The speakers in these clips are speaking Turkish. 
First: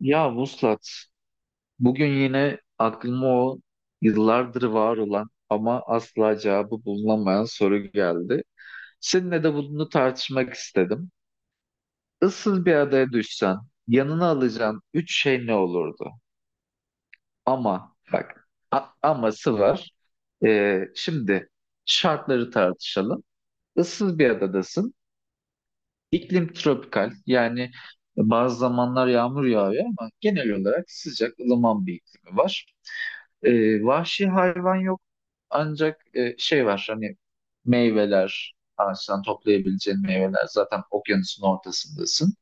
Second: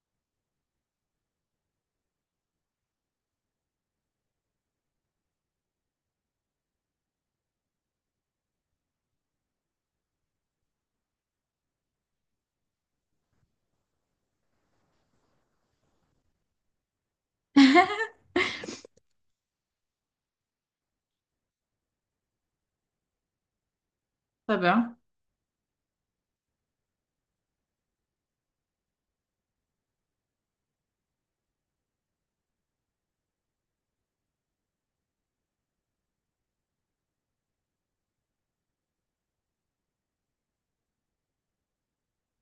Ya Vuslat, bugün yine aklıma o yıllardır var olan ama asla cevabı bulunamayan soru geldi. Seninle de bunu tartışmak istedim. Issız bir adaya düşsen, yanına alacağın üç şey ne olurdu? Ama bak, aması var. Şimdi şartları tartışalım. Issız bir adadasın. Tabii. İklim tropikal, yani bazı zamanlar yağmur yağıyor ama genel olarak sıcak, ılıman bir iklimi var. Vahşi hayvan yok, ancak şey var, hani meyveler, ağaçtan toplayabileceğin meyveler. Zaten okyanusun ortasındasın.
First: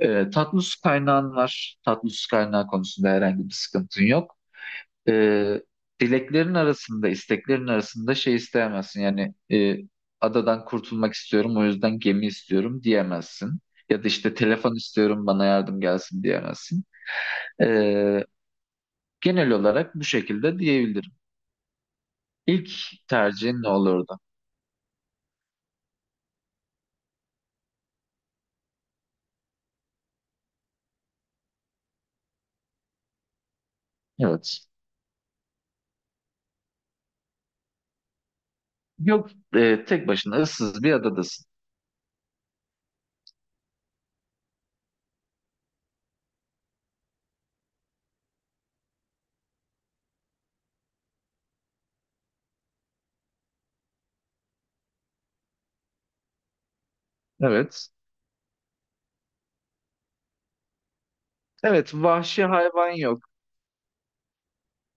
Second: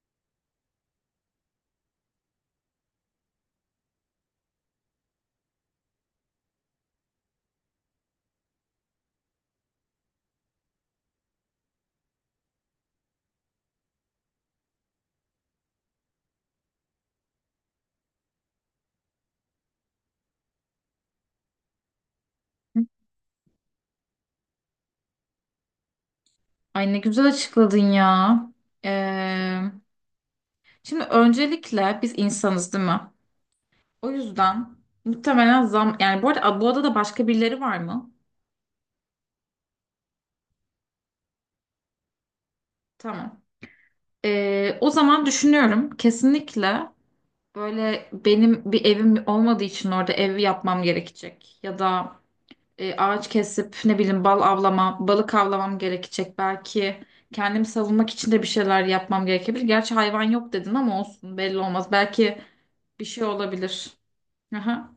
Tatlı su kaynağın var, tatlı su kaynağı konusunda herhangi bir sıkıntın yok. e, Dileklerin arasında, isteklerin arasında şey isteyemezsin. Yani adadan kurtulmak istiyorum, o yüzden gemi istiyorum diyemezsin. Ya da işte telefon istiyorum, bana yardım gelsin diyemezsin. E, Genel olarak bu şekilde diyebilirim. İlk tercihin ne olurdu? Ay ne güzel açıkladın ya. Ee, Şimdi öncelikle biz insanız değil mi? O Evet. yüzden muhtemelen zam... Yani bu arada bu adada başka birileri var mı? Yok, tek başına ıssız bir adadasın. Tamam. O zaman düşünüyorum. Kesinlikle böyle benim bir evim olmadığı için orada ev yapmam gerekecek. Ya da ağaç kesip ne bileyim bal avlama, balık avlamam gerekecek belki. Kendimi Evet. savunmak için de bir şeyler yapmam gerekebilir. Gerçi hayvan yok dedin ama olsun belli olmaz. Evet, Belki vahşi hayvan bir yok. şey olabilir. Aha.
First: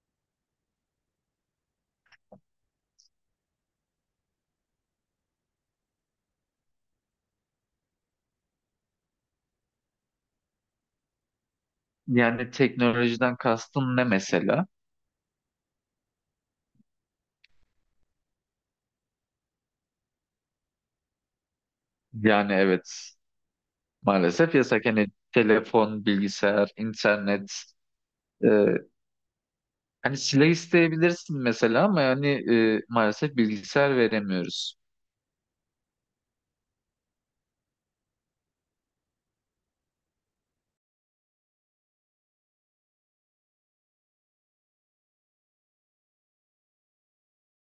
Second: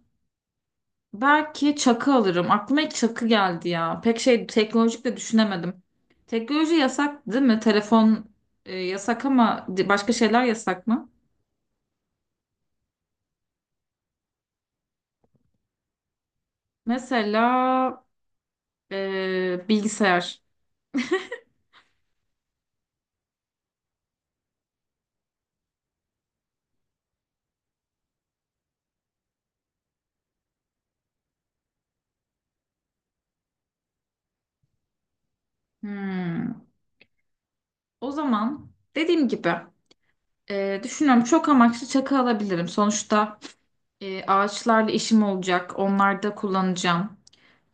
Belki çakı alırım. Aklıma ilk çakı geldi ya. Pek şey teknolojik de düşünemedim. Teknoloji yasak değil mi? Telefon yasak ama başka şeyler yasak mı? Yani teknolojiden kastın ne mesela? Mesela bilgisayar. Yani evet. Maalesef yasak. Hani telefon, bilgisayar, internet. e, Hani silah isteyebilirsin mesela, ama yani maalesef bilgisayar veremiyoruz. Hmm. O zaman dediğim gibi. Düşünüyorum çok amaçlı çakı alabilirim. Sonuçta ağaçlarla işim olacak. Onlarda kullanacağım.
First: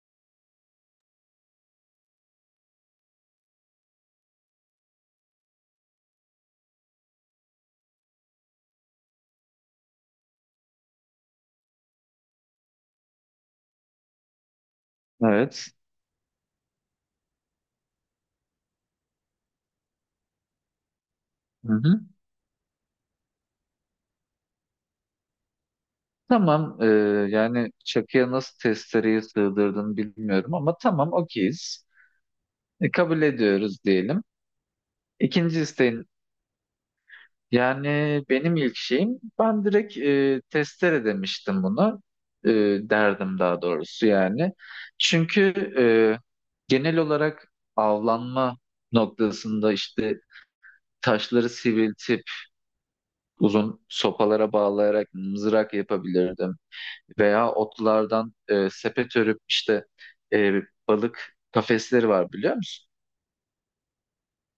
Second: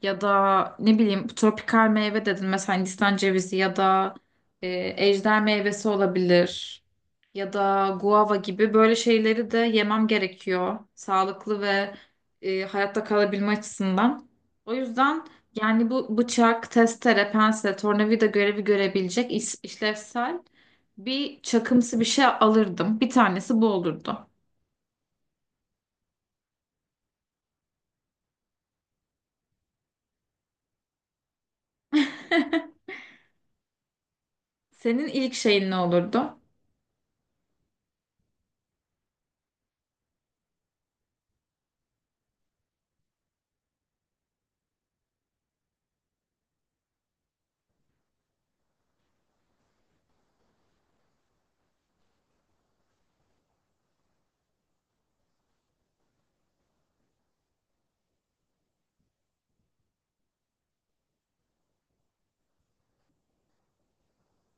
Ya da ne bileyim tropikal meyve dedin mesela Hindistan cevizi ya da ejder meyvesi olabilir ya da guava gibi böyle şeyleri de yemem gerekiyor sağlıklı ve hayatta kalabilme açısından. O yüzden Evet. yani bu bıçak, testere, pense, tornavida görevi görebilecek işlevsel bir Hı çakımsı hı. bir şey alırdım. Bir tanesi bu olurdu. Tamam. Yani çakıya nasıl testereyi sığdırdın bilmiyorum, ama tamam, okeyiz. Kabul ediyoruz diyelim. Senin ilk İkinci şeyin ne isteğin olurdu? Yani, benim ilk şeyim, ben direkt testere demiştim bunu. E, Derdim, daha doğrusu yani. Çünkü e, genel olarak avlanma noktasında, işte taşları sivriltip uzun sopalara bağlayarak mızrak yapabilirdim. Veya otlardan sepet örüp, işte e, balık kafesleri var, biliyor musun?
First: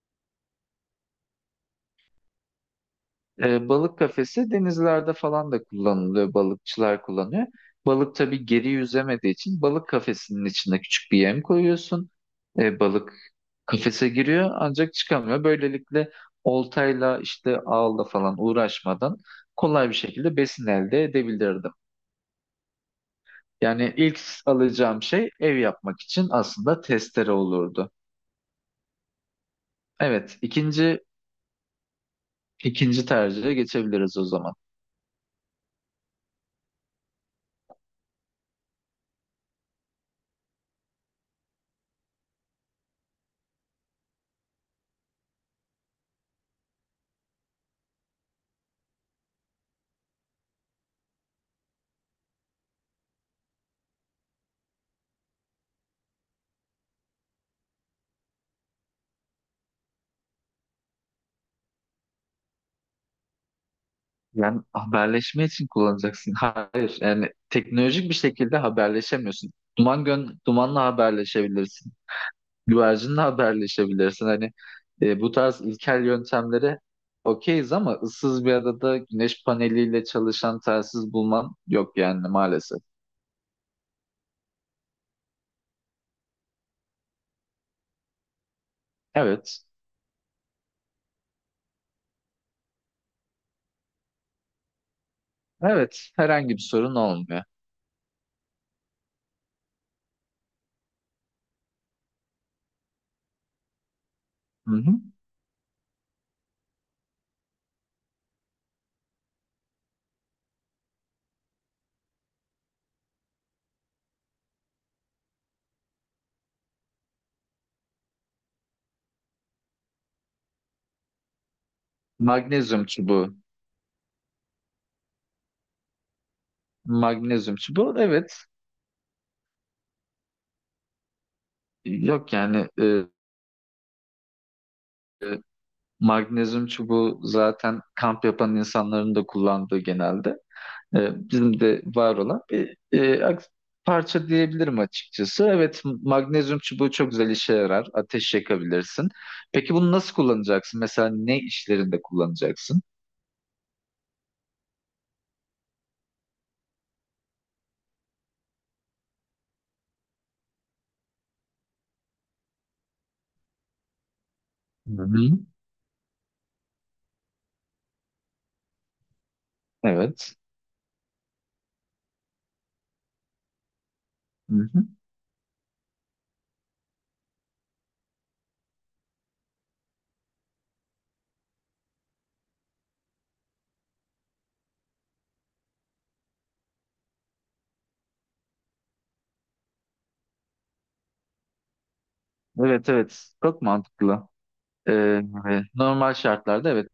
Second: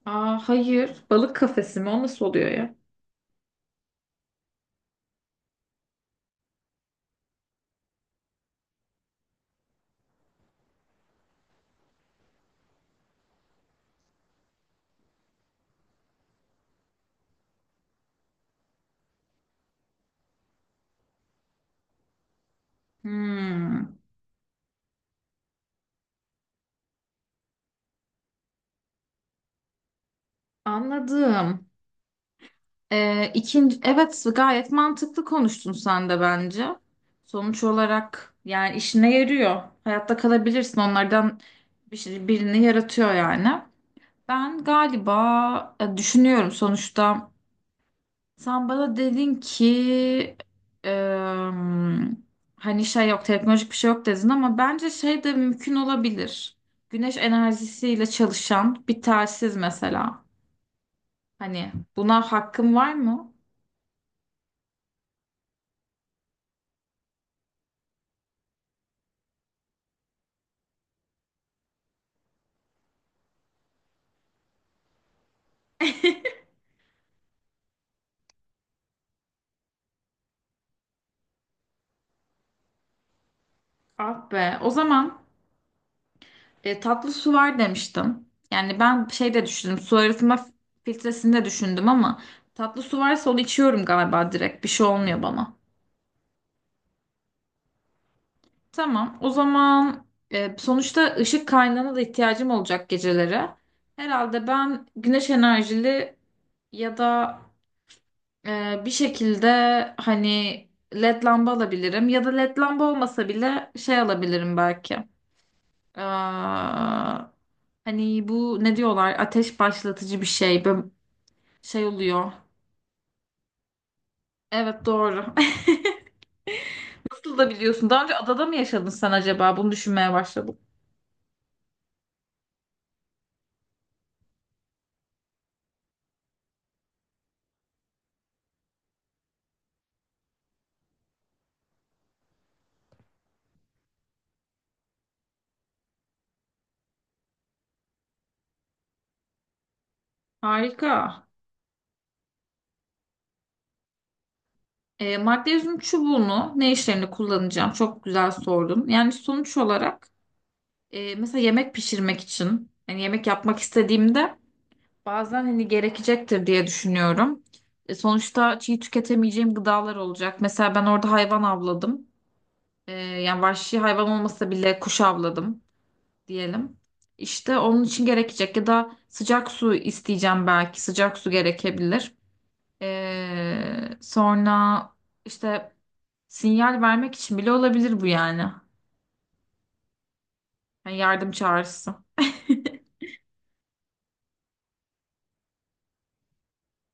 Aa, hayır. Balık kafesi mi? O nasıl oluyor ya? Balık kafesi denizlerde falan da kullanılıyor. Balıkçılar kullanıyor. Balık tabii geri yüzemediği için balık kafesinin içine küçük bir yem koyuyorsun. Balık kafese giriyor ancak çıkamıyor. Böylelikle oltayla, işte ağla falan uğraşmadan kolay bir şekilde besin elde edebilirdim. Yani Hmm, ilk alacağım şey, ev yapmak için, aslında testere olurdu. Evet, ikinci anladım. ikinci tercihe İkinci, geçebiliriz evet o zaman. gayet mantıklı konuştun sen de bence. Sonuç olarak yani işine yarıyor. Hayatta kalabilirsin onlardan bir şey, birini yaratıyor yani. Ben galiba düşünüyorum sonuçta. Sen bana dedin ki em, hani şey yok teknolojik bir şey yok dedin ama bence şey de mümkün olabilir. Güneş enerjisiyle çalışan bir telsiz mesela. Hani buna hakkım var mı? Yani haberleşme için kullanacaksın. Hayır, yani teknolojik bir şekilde haberleşemiyorsun. Dumanla haberleşebilirsin. Güvercinle haberleşebilirsin. Hani bu tarz ilkel yöntemlere okeyiz, ama ıssız bir adada güneş paneliyle çalışan telsiz bulman yok yani, maalesef. Ah be. O zaman tatlı su var demiştim. Yani ben şey de Evet. düşündüm. Su arıtma filtresini de düşündüm ama tatlı su varsa onu içiyorum galiba direkt. Bir şey olmuyor bana. Evet, herhangi bir sorun olmuyor. Tamam. O zaman sonuçta ışık kaynağına da ihtiyacım olacak geceleri. Herhalde Hı ben hı. güneş enerjili ya da bir şekilde hani led lamba alabilirim. Ya da led lamba olmasa bile şey alabilirim belki. Ee, Hani bu ne diyorlar? Ateş başlatıcı bir şey. Böyle şey oluyor. Magnezyum çubuğu. Evet doğru. Nasıl da Magnezyum biliyorsun? çubuğu, Daha önce evet. adada mı yaşadın sen acaba? Bunu düşünmeye başladım. Yok, yani e, magnezyum çubuğu zaten kamp yapan insanların da kullandığı genelde. Bizim de var olan bir parça diyebilirim açıkçası. Evet, magnezyum çubuğu çok güzel işe yarar. Ateş yakabilirsin. Peki bunu nasıl kullanacaksın? Mesela Harika. ne işlerinde kullanacaksın? Magnezyum çubuğunu ne işlerinde kullanacağım? Çok güzel sordun. Yani sonuç olarak mesela yemek pişirmek için hani yemek yapmak istediğimde Hı-hı. bazen hani gerekecektir diye düşünüyorum. Sonuçta çiğ tüketemeyeceğim gıdalar Evet. olacak. Mesela ben orada hayvan avladım. Yani vahşi hayvan olmasa bile Hı-hı. kuş avladım diyelim. İşte onun için gerekecek ya da sıcak su isteyeceğim belki. Sıcak su gerekebilir. E, sonra işte Sinyal vermek için bile olabilir bu yani. Yani yardım çağrısı. Evet, evet. Çok mantıklı. Ee, Normal şartlarda evet.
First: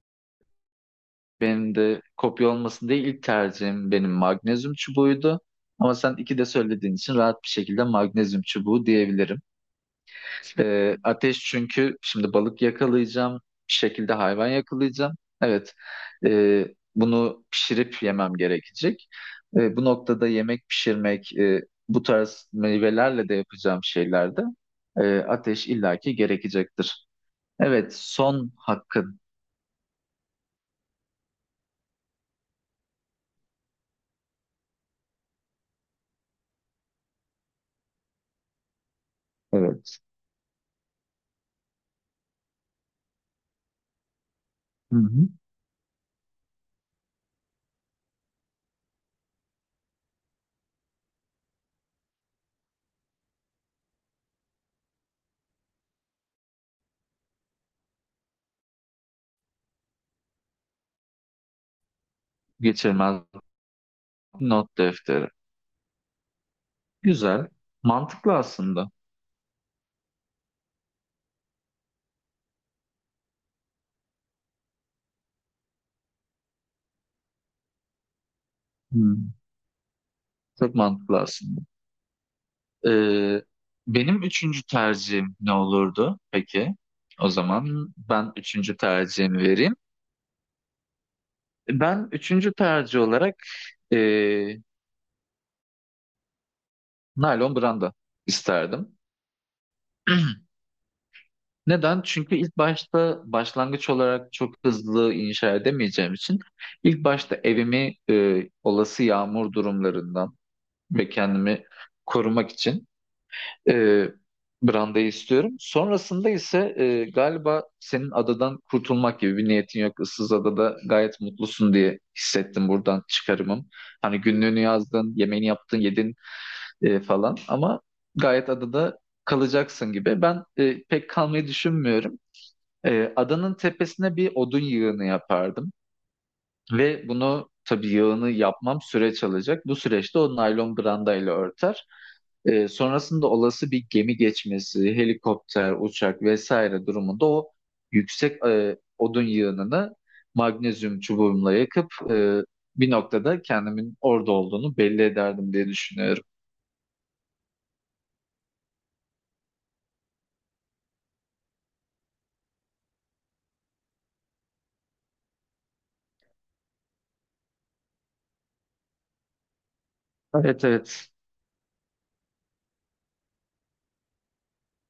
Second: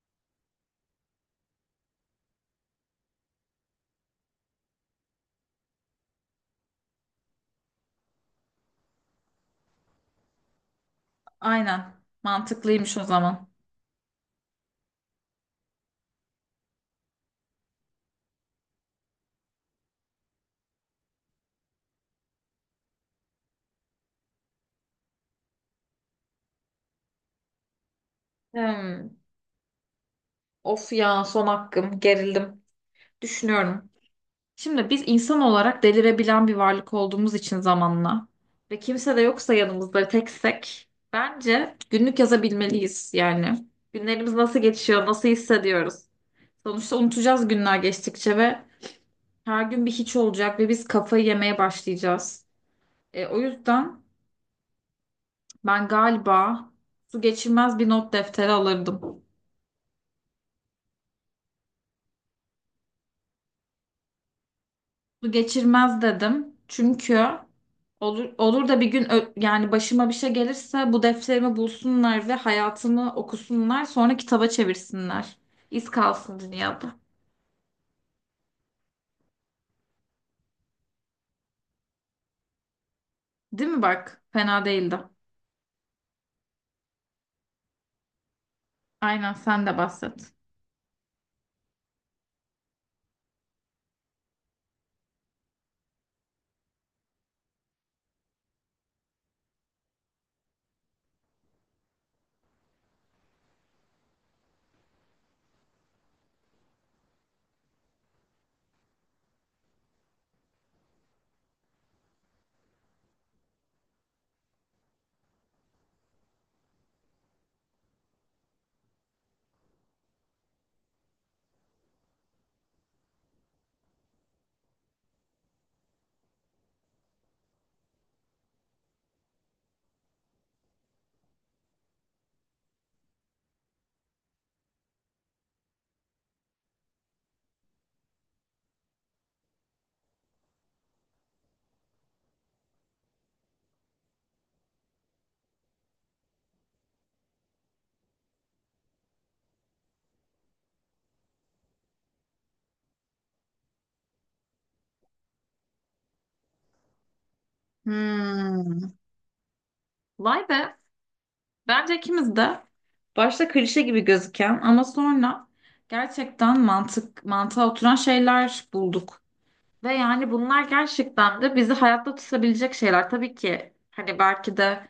Benim de kopya olmasın diye ilk tercihim benim magnezyum çubuğuydu. Ama sen iki de söylediğin için, rahat bir şekilde magnezyum çubuğu diyebilirim. Ateş, Aynen. çünkü şimdi balık Mantıklıymış o yakalayacağım, zaman. bir şekilde hayvan yakalayacağım. Evet, e, bunu pişirip yemem gerekecek. Bu noktada yemek pişirmek, bu tarz meyvelerle de yapacağım şeylerde, ateş illaki gerekecektir. Evet, son Hmm. hakkın. Of ya son hakkım. Gerildim. Düşünüyorum. Şimdi biz insan olarak delirebilen bir varlık olduğumuz için zamanla ve kimse de yoksa Evet. yanımızda ve teksek bence günlük yazabilmeliyiz yani. Günlerimiz nasıl Hı geçiyor, hı. nasıl hissediyoruz? Sonuçta unutacağız günler geçtikçe ve her gün bir hiç olacak ve biz kafayı yemeye başlayacağız. O yüzden ben galiba su geçirmez bir not defteri alırdım. Geçirmez. Not defteri. Su geçirmez dedim. Çünkü Güzel. olur, Mantıklı olur da bir aslında. gün yani başıma bir şey gelirse bu defterimi bulsunlar ve hayatımı okusunlar sonra kitaba çevirsinler. İz kalsın dünyada. Hmm, Çok mantıklı aslında. Ee, Değil mi bak? Benim üçüncü Fena değildi. tercihim ne olurdu peki? O zaman ben üçüncü Aynen tercihimi sen de vereyim. bahset. Ben üçüncü tercih olarak ee, naylon branda isterdim. Neden? Çünkü ilk başta, başlangıç olarak çok hızlı inşa edemeyeceğim için, ilk başta evimi olası yağmur durumlarından ve kendimi korumak için e, brandayı istiyorum. Sonrasında ise galiba senin adadan kurtulmak gibi bir niyetin yok. Issız adada gayet mutlusun diye hissettim, buradan çıkarımım. Hani günlüğünü yazdın, yemeğini yaptın, yedin falan, ama gayet adada kalacaksın gibi. Ben pek kalmayı düşünmüyorum. Adanın tepesine bir odun yığını yapardım. Ve bunu tabii yağını yapmam süreç alacak. Bu süreçte o naylon brandayla örter. Sonrasında olası bir gemi geçmesi, helikopter, uçak vesaire durumunda, o yüksek odun yığınını magnezyum çubuğumla yakıp, bir noktada kendimin orada olduğunu belli ederdim diye düşünüyorum. Hmm. Vay be. Bence ikimiz de başta klişe gibi gözüken ama sonra gerçekten mantık mantığa oturan şeyler bulduk. Ve yani bunlar Evet, evet. gerçekten de bizi hayatta tutabilecek şeyler. Tabii ki hani belki de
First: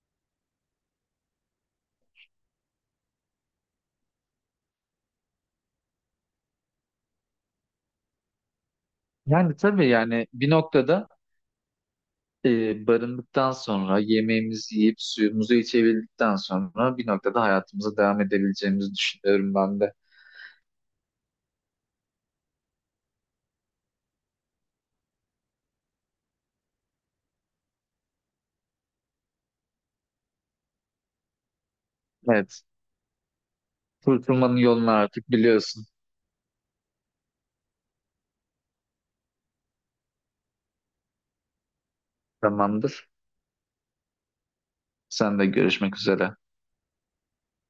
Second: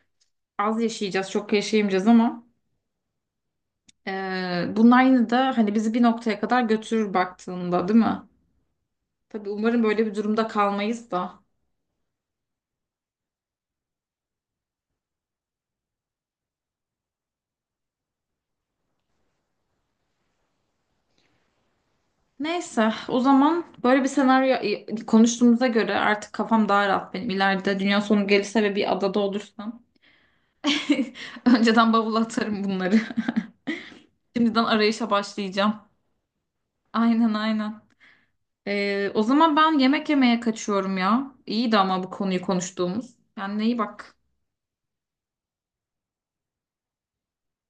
az yaşayacağız, çok yaşayamayacağız ama bunlar yine de hani bizi bir noktaya kadar götürür baktığında, değil mi? Tabii Yani umarım tabii böyle bir yani durumda bir noktada kalmayız da. Barındıktan sonra, yemeğimizi yiyip suyumuzu içebildikten sonra, bir noktada hayatımıza devam edebileceğimizi düşünüyorum ben de. Neyse, o zaman böyle bir senaryo konuştuğumuza göre artık kafam daha rahat benim. İleride dünya sonu gelirse ve bir adada olursam önceden bavula Evet. atarım bunları. Kurtulmanın Şimdiden yolunu arayışa artık başlayacağım. biliyorsun. Aynen aynen. O zaman ben yemek yemeye kaçıyorum ya. İyiydi ama bu konuyu Tamamdır. konuştuğumuz. Kendine iyi bak. Sen de görüşmek üzere.